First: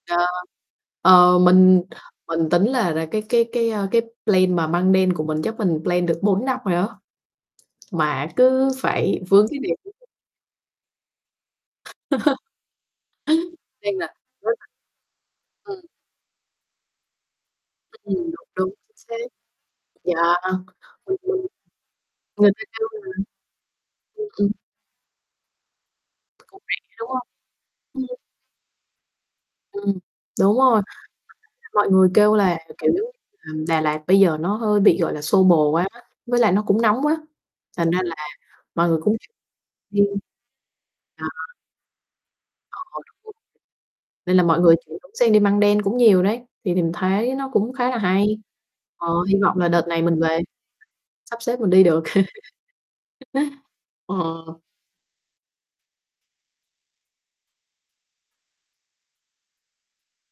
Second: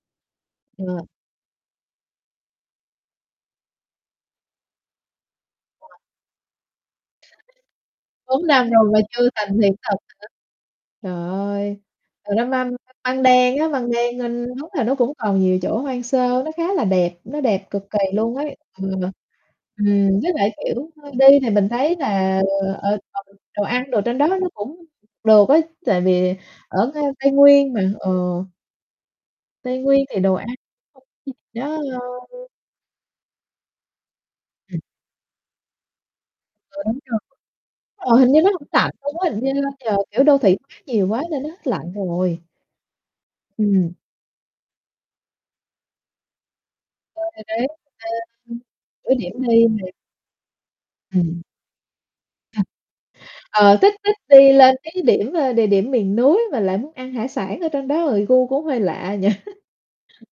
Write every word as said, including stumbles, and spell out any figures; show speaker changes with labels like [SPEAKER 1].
[SPEAKER 1] Ờ.
[SPEAKER 2] Ừ.
[SPEAKER 1] Ờ, mình mình tính là ra cái cái cái, a, cái plan mà Măng Đen của mình chắc mình
[SPEAKER 2] [unintelligible]
[SPEAKER 1] plan được bốn năm rồi á, mà
[SPEAKER 2] Bốn năm
[SPEAKER 1] cứ
[SPEAKER 2] rồi mà
[SPEAKER 1] phải
[SPEAKER 2] chưa
[SPEAKER 1] vướng cái
[SPEAKER 2] thành hiện thực
[SPEAKER 1] [unintelligible]
[SPEAKER 2] hả? Trời ơi, hồi đó măm [unintelligible] Măng Đen á, Măng
[SPEAKER 1] Nên là
[SPEAKER 2] Đen ân đúng là nó cũng còn
[SPEAKER 1] [unintelligible]
[SPEAKER 2] nhiều chỗ
[SPEAKER 1] ừm.
[SPEAKER 2] hoang sơ, nó khá là đẹp, nó đẹp cực kỳ
[SPEAKER 1] Ừm,
[SPEAKER 2] luôn
[SPEAKER 1] đúng,
[SPEAKER 2] ấy.
[SPEAKER 1] đúng,
[SPEAKER 2] Ừm.
[SPEAKER 1] chính xác.
[SPEAKER 2] Ừm, với
[SPEAKER 1] Yeah,
[SPEAKER 2] lại,
[SPEAKER 1] ừm,
[SPEAKER 2] kiểu, hơi
[SPEAKER 1] ừm.
[SPEAKER 2] đi thì mình thấy là,
[SPEAKER 1] Người ta kêu
[SPEAKER 2] ờ, ở
[SPEAKER 1] là
[SPEAKER 2] [unintelligible] đồ ăn đồ trên đó
[SPEAKER 1] [unintelligible] ừm.
[SPEAKER 2] nó cũng được á, tại vì
[SPEAKER 1] Cũng
[SPEAKER 2] ở
[SPEAKER 1] rẻ,
[SPEAKER 2] ngay
[SPEAKER 1] đúng không?
[SPEAKER 2] Tây Nguyên mà, ờ.
[SPEAKER 1] Ừm.
[SPEAKER 2] Tây
[SPEAKER 1] Ừm,
[SPEAKER 2] Nguyên thì đồ ăn
[SPEAKER 1] đúng rồi, mọi người kêu
[SPEAKER 2] [unintelligible]
[SPEAKER 1] là, kiểu, ờm, Đà Lạt bây giờ nó hơi
[SPEAKER 2] Ừm.
[SPEAKER 1] bị, gọi là, xô bồ quá, với lại nó cũng
[SPEAKER 2] Ờ, đúng
[SPEAKER 1] nóng quá,
[SPEAKER 2] rồi.
[SPEAKER 1] thành ra là
[SPEAKER 2] Ờ, hình như nó hổng
[SPEAKER 1] mọi
[SPEAKER 2] lạnh
[SPEAKER 1] người cũng
[SPEAKER 2] luôn á. Hình như giờ, kiểu,
[SPEAKER 1] [unintelligible]
[SPEAKER 2] đô thị hoá nhiều quá
[SPEAKER 1] Đó.
[SPEAKER 2] nên nó hết lạnh rồi.
[SPEAKER 1] Ờ, đúng [unintelligible]
[SPEAKER 2] Ừm.
[SPEAKER 1] nên là mọi người chuyển hướng sang đi Măng Đen cũng nhiều đấy, thì thì mình
[SPEAKER 2] Ờ,
[SPEAKER 1] thấy
[SPEAKER 2] thì
[SPEAKER 1] nó
[SPEAKER 2] đấy
[SPEAKER 1] cũng khá là hay.
[SPEAKER 2] [unintelligible]
[SPEAKER 1] Ờ,
[SPEAKER 2] ủa, điểm
[SPEAKER 1] hy vọng
[SPEAKER 2] đi
[SPEAKER 1] là đợt
[SPEAKER 2] mà.
[SPEAKER 1] này mình về
[SPEAKER 2] Ừm.
[SPEAKER 1] sắp xếp mình đi được.
[SPEAKER 2] Ờ, thích thích đi
[SPEAKER 1] Ờ.
[SPEAKER 2] lên cái điểm, ơ, địa điểm miền núi mà lại muốn ăn hải sản ở trên đó rồi gu cũng hơi lạ nhỉ?